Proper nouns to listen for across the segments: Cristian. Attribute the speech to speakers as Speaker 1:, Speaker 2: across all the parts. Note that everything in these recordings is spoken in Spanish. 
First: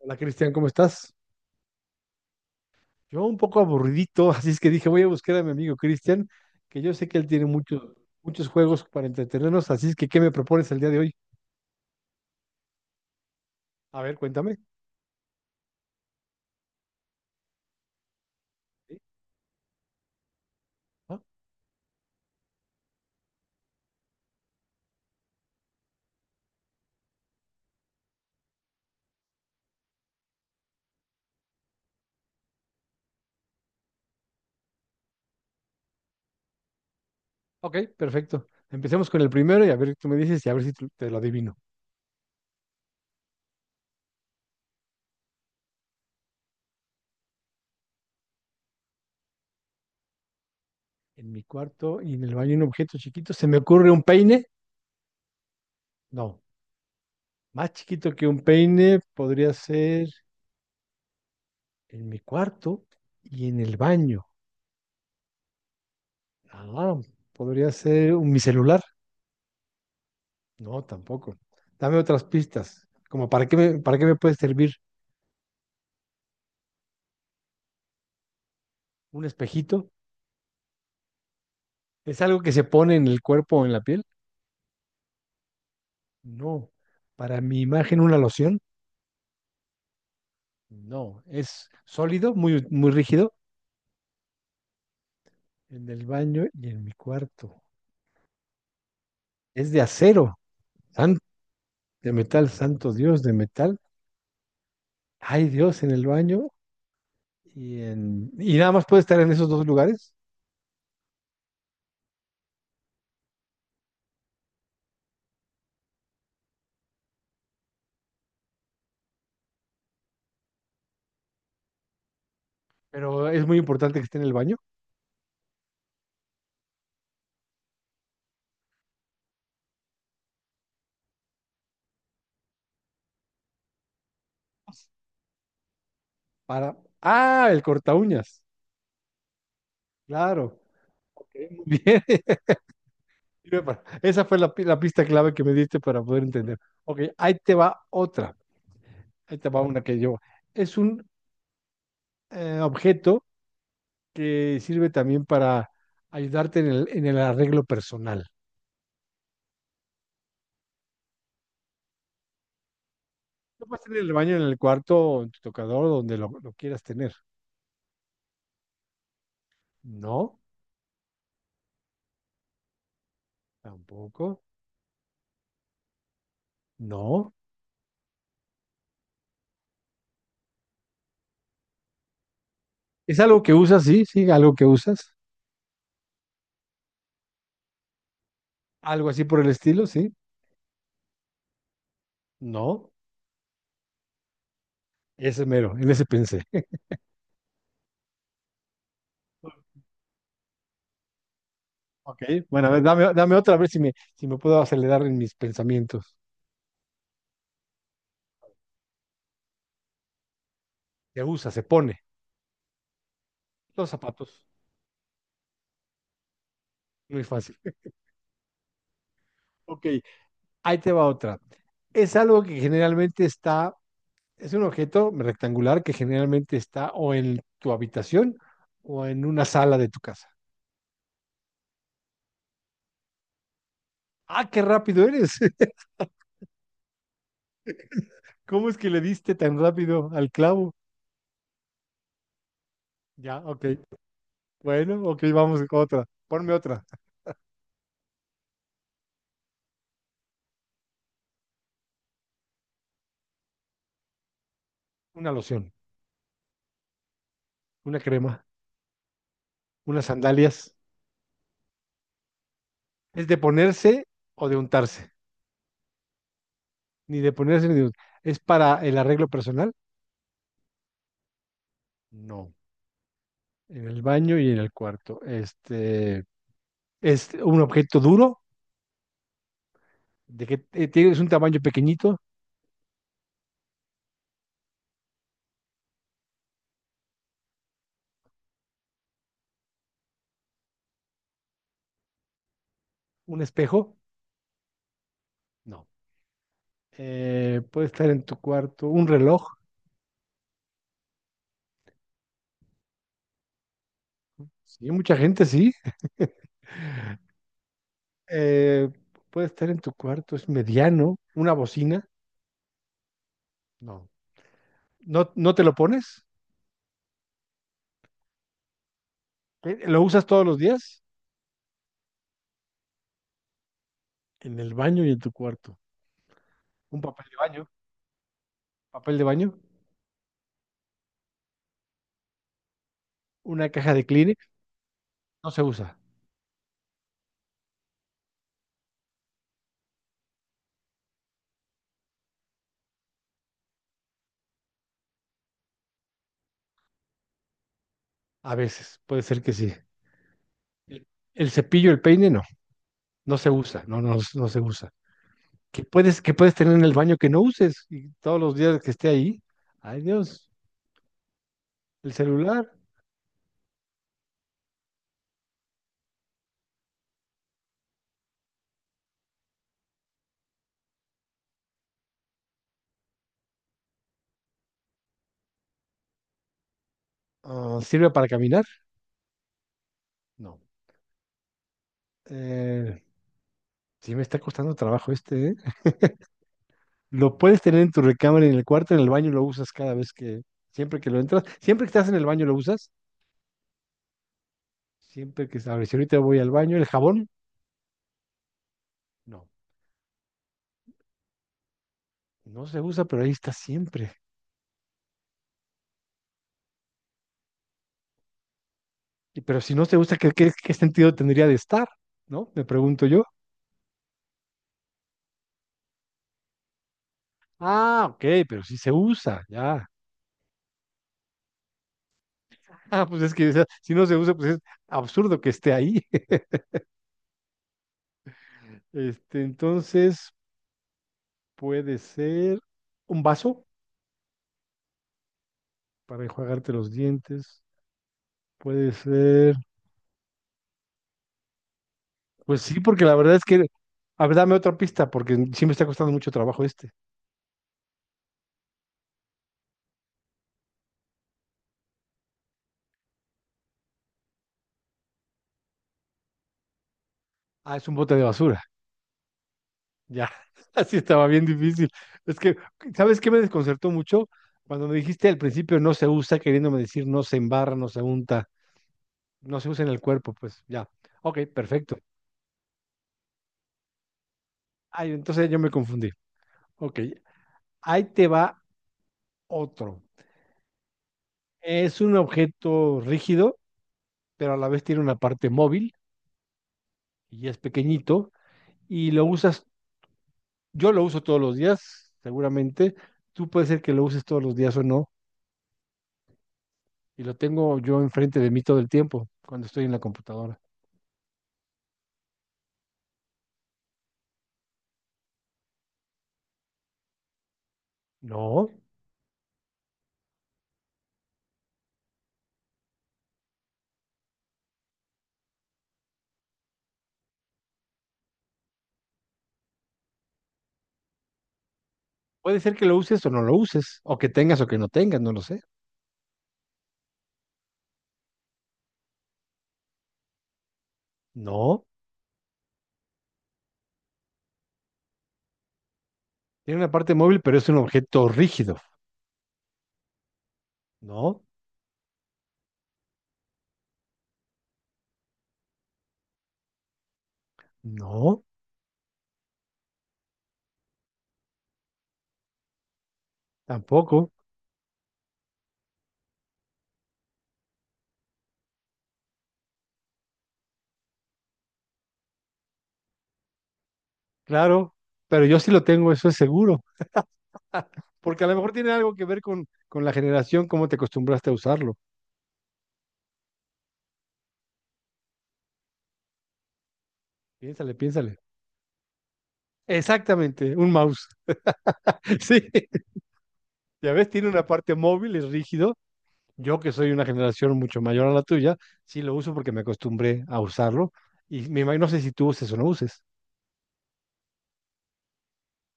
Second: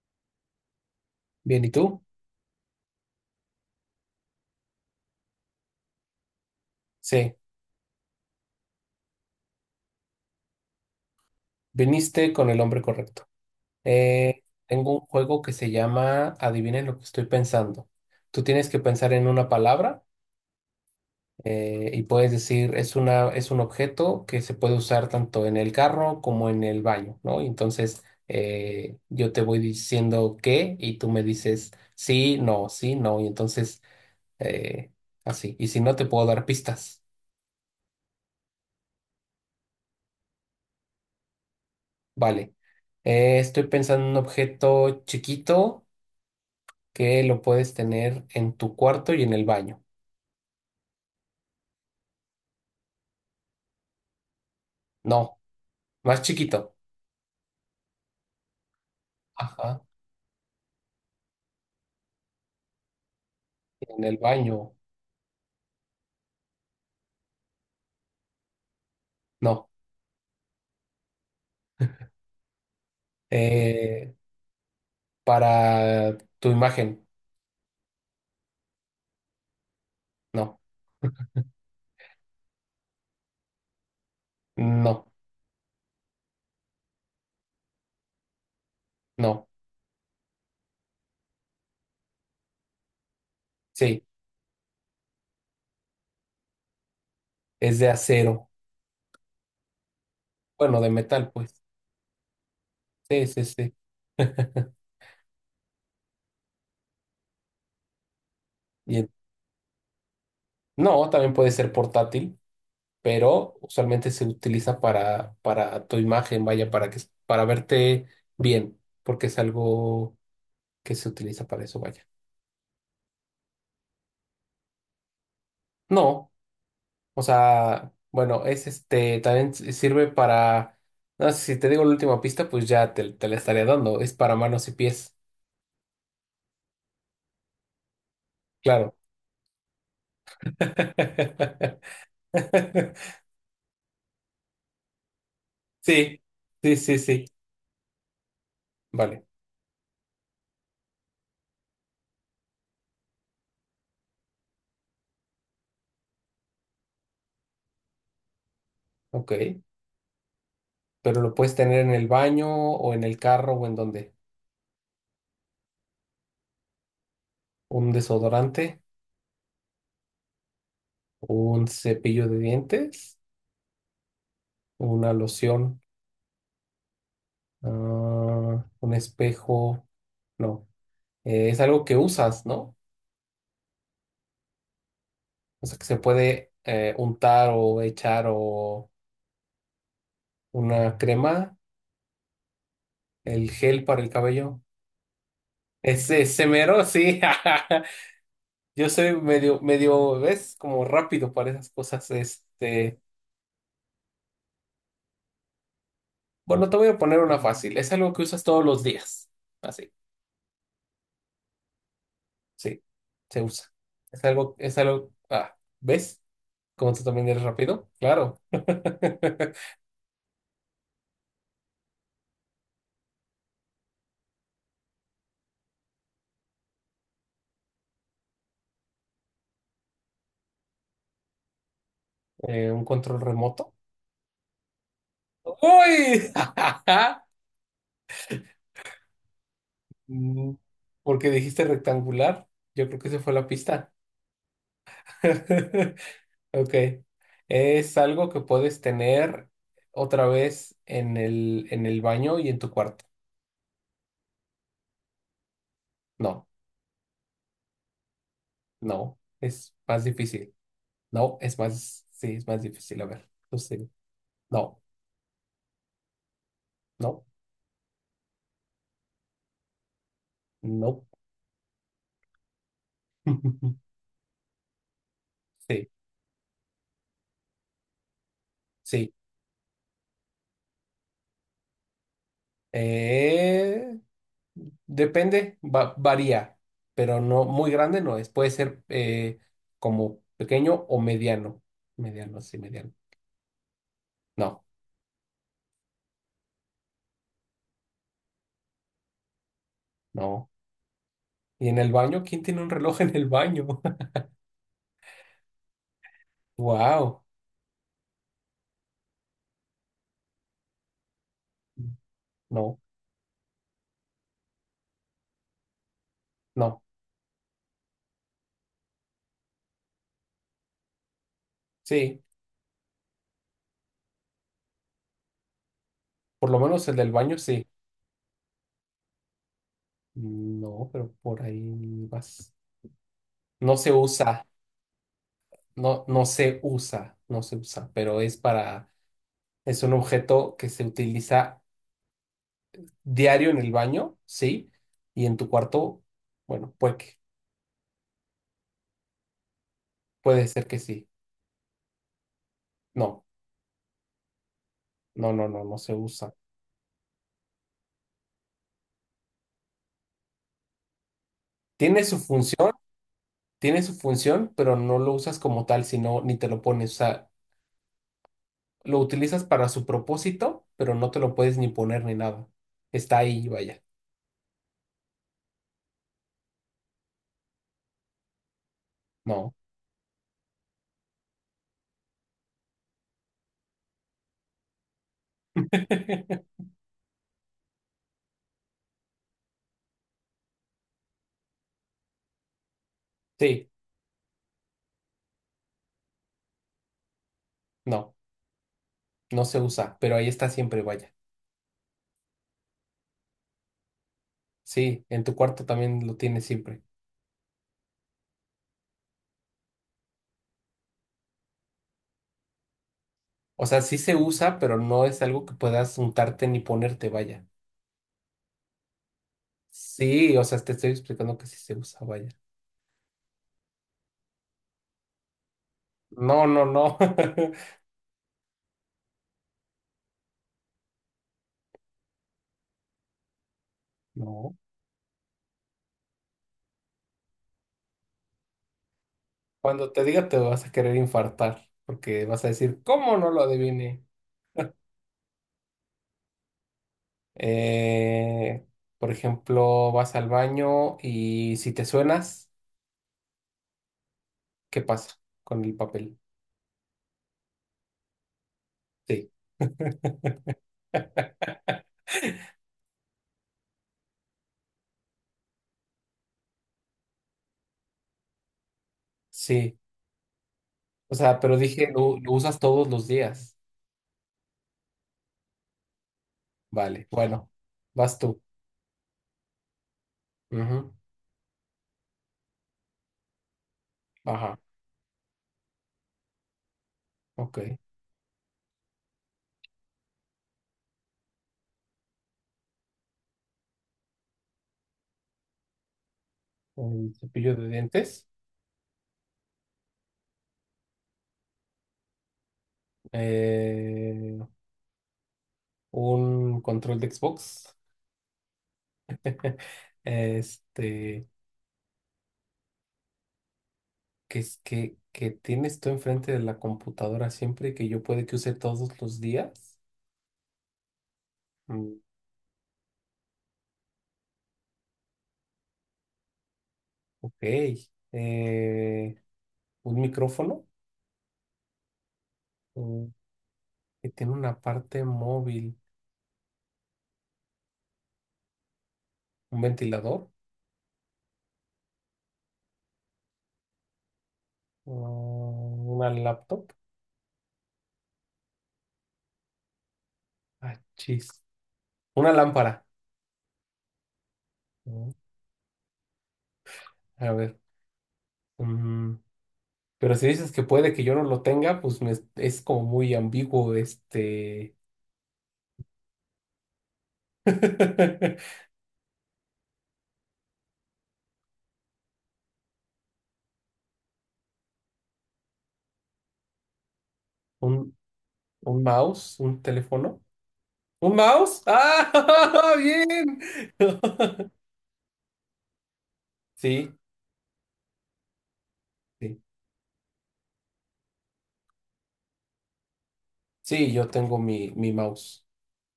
Speaker 1: Hola Cristian, ¿cómo estás?
Speaker 2: Bien, ¿y tú?
Speaker 1: Yo un poco aburridito, así es que dije, voy a buscar a mi amigo Cristian, que yo sé que él
Speaker 2: Sí,
Speaker 1: tiene muchos juegos para entretenernos, así es que ¿qué me propones el día de hoy?
Speaker 2: viniste con el hombre correcto.
Speaker 1: A ver, cuéntame.
Speaker 2: Tengo un juego que se llama Adivinen lo que estoy pensando. Tú tienes que
Speaker 1: ¿Sí?
Speaker 2: pensar en una palabra
Speaker 1: Ah,
Speaker 2: y puedes decir es una, es un objeto que se puede usar tanto en el carro como en el baño, ¿no? Y entonces yo te voy diciendo qué y tú me dices sí, no, sí, no. Y entonces eh, así. Y si no, te puedo dar pistas.
Speaker 1: ok, perfecto. Empecemos con el primero y a ver, tú me dices y a ver si tú- te lo adivino.
Speaker 2: Vale. Estoy pensando en un objeto chiquito que lo puedes tener en tu cuarto y en el baño.
Speaker 1: En mi cuarto y en el baño hay un objeto chiquito. ¿Se me ocurre un peine?
Speaker 2: No, más
Speaker 1: No,
Speaker 2: chiquito.
Speaker 1: más chiquito que un peine podría
Speaker 2: Ajá,
Speaker 1: ser en mi cuarto y en el
Speaker 2: en el
Speaker 1: baño.
Speaker 2: baño.
Speaker 1: Ah, podría ser mi celular.
Speaker 2: No.
Speaker 1: No, tampoco. Dame otras pistas. Como para qué
Speaker 2: Eh,
Speaker 1: me puede servir
Speaker 2: para tu imagen.
Speaker 1: ¿un espejito?
Speaker 2: No,
Speaker 1: ¿Es algo que se pone en el cuerpo o en la piel?
Speaker 2: no,
Speaker 1: No. ¿Para mi imagen una loción?
Speaker 2: no.
Speaker 1: No. ¿Es sólido, muy, muy rígido?
Speaker 2: Sí,
Speaker 1: En el baño y en mi cuarto.
Speaker 2: es de acero.
Speaker 1: ¿Es de acero?
Speaker 2: Bueno, de
Speaker 1: san-
Speaker 2: metal, pues.
Speaker 1: de metal, santo Dios,
Speaker 2: Sí,
Speaker 1: de
Speaker 2: sí, sí.
Speaker 1: metal. Hay Dios, en el baño y en... Y nada más
Speaker 2: Y
Speaker 1: puede
Speaker 2: en-
Speaker 1: estar en esos dos lugares,
Speaker 2: no, también puede ser portátil, pero usualmente se utiliza para tu imagen, vaya, para que, para verte bien, porque es algo que se utiliza para eso, vaya.
Speaker 1: pero es muy importante que esté en el baño
Speaker 2: No. O sea, bueno, es este, también sirve para, no sé, si te digo la última pista, pues ya te la estaría dando, es para manos y pies,
Speaker 1: para... Ah, el corta uñas.
Speaker 2: claro.
Speaker 1: Claro. Ok, muy bien. Sirve para... Esa fue la, la pista clave que me diste para
Speaker 2: Sí,
Speaker 1: poder entender.
Speaker 2: sí, sí,
Speaker 1: Ok,
Speaker 2: sí,
Speaker 1: ahí te va otra.
Speaker 2: vale,
Speaker 1: Ahí te va una que yo. Es un objeto que sirve también para ayudarte en en el arreglo personal.
Speaker 2: ok. Pero lo puedes tener en el baño o en el carro
Speaker 1: Lo
Speaker 2: o en
Speaker 1: puedes tener en el
Speaker 2: donde.
Speaker 1: baño, en el cuarto, o en tu tocador, donde lo quieras tener.
Speaker 2: Un desodorante,
Speaker 1: No,
Speaker 2: un cepillo de dientes,
Speaker 1: tampoco.
Speaker 2: una loción,
Speaker 1: No.
Speaker 2: ah, un espejo, no. Es algo que usas, ¿no?
Speaker 1: ¿Es algo que usas? Sí, sí, algo que usas.
Speaker 2: O sea, que se puede untar o echar o
Speaker 1: Algo así por el estilo, sí.
Speaker 2: una crema,
Speaker 1: No.
Speaker 2: el gel para el cabello.
Speaker 1: Ese mero, en ese
Speaker 2: Ese,
Speaker 1: pensé.
Speaker 2: ese mero, sí. Yo soy medio, ¿ves? Como rápido para esas cosas.
Speaker 1: Ok, bueno, a ver,
Speaker 2: Este,
Speaker 1: dame otra, a ver si me puedo acelerar en mis pensamientos.
Speaker 2: bueno, te voy a poner una fácil. Es algo que usas todos los días. Así,
Speaker 1: Se usa, se pone.
Speaker 2: sí, se usa.
Speaker 1: Los zapatos,
Speaker 2: Es algo, ah, ¿ves? Como tú
Speaker 1: muy
Speaker 2: también eres
Speaker 1: fácil.
Speaker 2: rápido, claro.
Speaker 1: Ok, ahí te va otra. Es algo que es un objeto rectangular que generalmente está o en tu habitación o en una sala de tu casa.
Speaker 2: Un control remoto.
Speaker 1: Ah, qué rápido eres.
Speaker 2: ¡Uy!
Speaker 1: ¿Cómo es que le diste tan rápido al
Speaker 2: Mm,
Speaker 1: clavo?
Speaker 2: porque dijiste rectangular, yo creo que esa fue
Speaker 1: Ya,
Speaker 2: la
Speaker 1: ok.
Speaker 2: pista.
Speaker 1: Bueno, ok, vamos con otra. Ponme
Speaker 2: Ok.
Speaker 1: otra.
Speaker 2: Es algo que puedes tener otra vez en el baño y en tu cuarto.
Speaker 1: Una loción,
Speaker 2: No,
Speaker 1: una crema,
Speaker 2: no, es más
Speaker 1: unas
Speaker 2: difícil.
Speaker 1: sandalias.
Speaker 2: No, es más, sí, es más difícil. A
Speaker 1: ¿Es
Speaker 2: ver,
Speaker 1: de
Speaker 2: tú sigue.
Speaker 1: ponerse o de
Speaker 2: No,
Speaker 1: untarse? Ni
Speaker 2: no,
Speaker 1: de ponerse ni de untarse. ¿Es para el arreglo personal?
Speaker 2: no.
Speaker 1: No. En el baño y en el cuarto.
Speaker 2: Sí,
Speaker 1: Este, es un objeto duro,
Speaker 2: sí.
Speaker 1: de que es un tamaño pequeñito,
Speaker 2: Eh, Depende, varía, pero no muy grande no es. Puede ser como pequeño o mediano. Mediano, sí, mediano.
Speaker 1: un espejo.
Speaker 2: No,
Speaker 1: No. Puede estar en tu cuarto, un reloj.
Speaker 2: no. ¿Y en el baño? ¿Quién tiene un reloj en el baño?
Speaker 1: Sí, mucha gente sí.
Speaker 2: Wow.
Speaker 1: Eh, puede estar en tu cuarto, es mediano, una bocina.
Speaker 2: No,
Speaker 1: No. ¿No, no te lo pones?
Speaker 2: no.
Speaker 1: ¿Eh, lo usas todos los días?
Speaker 2: Sí,
Speaker 1: En el baño y en tu cuarto.
Speaker 2: por lo menos el
Speaker 1: Un
Speaker 2: del baño sí.
Speaker 1: papel de baño,
Speaker 2: No, pero por ahí vas.
Speaker 1: una
Speaker 2: No se
Speaker 1: caja de
Speaker 2: usa,
Speaker 1: Kleenex, no se usa.
Speaker 2: no, no se usa, no se usa, pero es para, es un objeto que se utiliza diario en el baño, sí, y en tu cuarto, bueno,
Speaker 1: A veces, puede ser que sí.
Speaker 2: puede ser que
Speaker 1: El,
Speaker 2: sí.
Speaker 1: el cepillo, el peine, no,
Speaker 2: No,
Speaker 1: no se usa, no se usa.
Speaker 2: no, no, no, no
Speaker 1: ¿Qué
Speaker 2: se usa.
Speaker 1: qué puedes tener en el baño que no uses? Y todos los días que esté ahí, ay Dios,
Speaker 2: Tiene
Speaker 1: el
Speaker 2: su
Speaker 1: celular,
Speaker 2: función, tiene su función, pero no lo usas como tal, sino ni te lo pones, o sea, lo utilizas para su propósito, pero no te lo puedes ni poner ni nada. Está ahí, vaya.
Speaker 1: ah, sirve para caminar.
Speaker 2: No.
Speaker 1: No. Eh, sí me está costando trabajo este, ¿eh? Lo puedes tener en tu recámara, en el cuarto, en el baño lo usas siempre que lo entras, siempre que estás en el baño lo usas,
Speaker 2: Sí,
Speaker 1: a ver, si ahorita voy al baño, el jabón,
Speaker 2: no, no
Speaker 1: no,
Speaker 2: se usa, pero ahí está siempre, vaya.
Speaker 1: no se usa, pero ahí está siempre.
Speaker 2: Sí, en tu cuarto también lo tienes siempre.
Speaker 1: Y, pero si no se usa, qué sentido tendría de estar? ¿No? Me pregunto yo.
Speaker 2: O sea, sí se usa, pero no es algo que puedas untarte ni ponerte, vaya.
Speaker 1: Ah, ok, pero sí se usa, ya.
Speaker 2: Sí, o sea, te estoy explicando que sí se usa, vaya.
Speaker 1: Ah, pues es que o sea, si no se usa, pues es absurdo que esté ahí.
Speaker 2: No, no, no.
Speaker 1: Este, entonces puede ser un vaso
Speaker 2: No.
Speaker 1: para enjuagarte los dientes. Puede ser,
Speaker 2: Cuando te diga te vas a querer infartar, porque vas a
Speaker 1: pues sí,
Speaker 2: decir,
Speaker 1: porque la
Speaker 2: ¿cómo no
Speaker 1: verdad
Speaker 2: lo
Speaker 1: es que,
Speaker 2: adiviné?
Speaker 1: a ver, dame otra pista, porque sí me está costando mucho trabajo este.
Speaker 2: Eh, por ejemplo, vas al baño y si te suenas, ¿qué pasa con el papel?
Speaker 1: Ah, es un bote de basura.
Speaker 2: Sí,
Speaker 1: Ya, así estaba bien difícil. Es que, ¿sabes qué me desconcertó mucho? Cuando me dijiste al principio no se usa, queriéndome decir no se embarra, no se unta, no se
Speaker 2: sí.
Speaker 1: usa en el cuerpo, pues ya.
Speaker 2: O sea,
Speaker 1: Ok,
Speaker 2: pero dije,
Speaker 1: perfecto.
Speaker 2: lo usas todos los días.
Speaker 1: Ay, entonces yo me confundí. Ok,
Speaker 2: Vale, bueno,
Speaker 1: ahí
Speaker 2: vas
Speaker 1: te
Speaker 2: tú.
Speaker 1: va otro.
Speaker 2: Ujú,
Speaker 1: Es un objeto rígido, pero a
Speaker 2: ajá,
Speaker 1: la vez tiene una parte móvil y es
Speaker 2: ok.
Speaker 1: pequeñito y lo usas, yo lo uso todos los días, seguramente. Tú puede ser que lo uses todos los días o no,
Speaker 2: El
Speaker 1: y lo
Speaker 2: cepillo de
Speaker 1: tengo yo
Speaker 2: dientes.
Speaker 1: enfrente de mí todo el tiempo cuando estoy en la computadora.
Speaker 2: Eh, un control de Xbox,
Speaker 1: No,
Speaker 2: este, que es que tienes tú enfrente de la computadora siempre y que yo puede que use todos los días. Mm,
Speaker 1: puede ser que lo uses o no lo uses, o que tengas o que no tengas, no lo sé.
Speaker 2: ok. Eh, un micrófono,
Speaker 1: No,
Speaker 2: mm, que tiene una parte móvil,
Speaker 1: tiene una parte móvil, pero es un objeto rígido.
Speaker 2: un ventilador,
Speaker 1: No,
Speaker 2: mm, una laptop.
Speaker 1: no,
Speaker 2: Ah, chis. Una lámpara.
Speaker 1: tampoco,
Speaker 2: Mm, A ver. mm, Pero si dices que puede que yo no lo tenga, pues es como muy ambiguo este.
Speaker 1: claro, pero yo sí lo tengo, eso es seguro, porque a lo mejor tiene algo que ver con la generación, cómo te acostumbraste a usarlo. Piénsale,
Speaker 2: Un,
Speaker 1: piénsale.
Speaker 2: ¿un mouse? ¿Un teléfono?
Speaker 1: Exactamente, un
Speaker 2: ¿Un
Speaker 1: mouse.
Speaker 2: mouse? ¡Ah!
Speaker 1: Sí,
Speaker 2: ¡Bien!
Speaker 1: ya ves, tiene una parte móvil, es rígido. Yo que
Speaker 2: Sí,
Speaker 1: soy una generación mucho mayor a la tuya, sí lo
Speaker 2: sí.
Speaker 1: uso porque me acostumbré a usarlo y me imagino, no sé si tú uses o no uses.
Speaker 2: Sí, yo tengo mi, mi mouse.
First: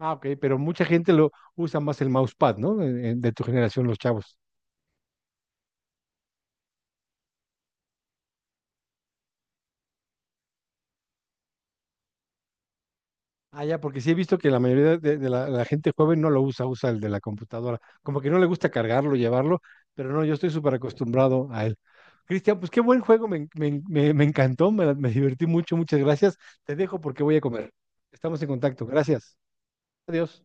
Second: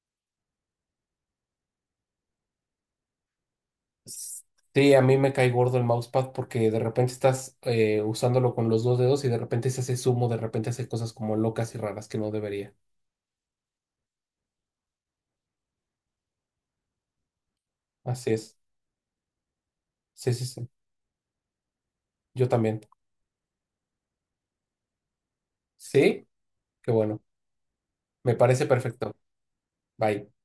Speaker 1: Ah, ok, pero mucha gente lo usa más el mousepad, ¿no? De tu generación, los chavos.
Speaker 2: S- Sí, a mí me cae gordo el mousepad porque de repente estás usándolo con los dos dedos y de repente se hace zumo, de repente hace cosas como locas y raras que no debería.
Speaker 1: Ah, ya, porque sí he visto que la mayoría de la gente joven no lo usa, usa el de la computadora. Como que
Speaker 2: Así
Speaker 1: no le
Speaker 2: es.
Speaker 1: gusta cargarlo, llevarlo, pero no, yo
Speaker 2: Sí, sí,
Speaker 1: estoy
Speaker 2: sí.
Speaker 1: súper acostumbrado a él.
Speaker 2: Yo
Speaker 1: Cristian, pues qué
Speaker 2: también.
Speaker 1: buen juego, me encantó, me divertí mucho, muchas
Speaker 2: Sí,
Speaker 1: gracias. Te
Speaker 2: qué
Speaker 1: dejo
Speaker 2: bueno.
Speaker 1: porque voy a comer.
Speaker 2: Me
Speaker 1: Estamos en
Speaker 2: parece
Speaker 1: contacto,
Speaker 2: perfecto.
Speaker 1: gracias.
Speaker 2: Bye.
Speaker 1: Adiós.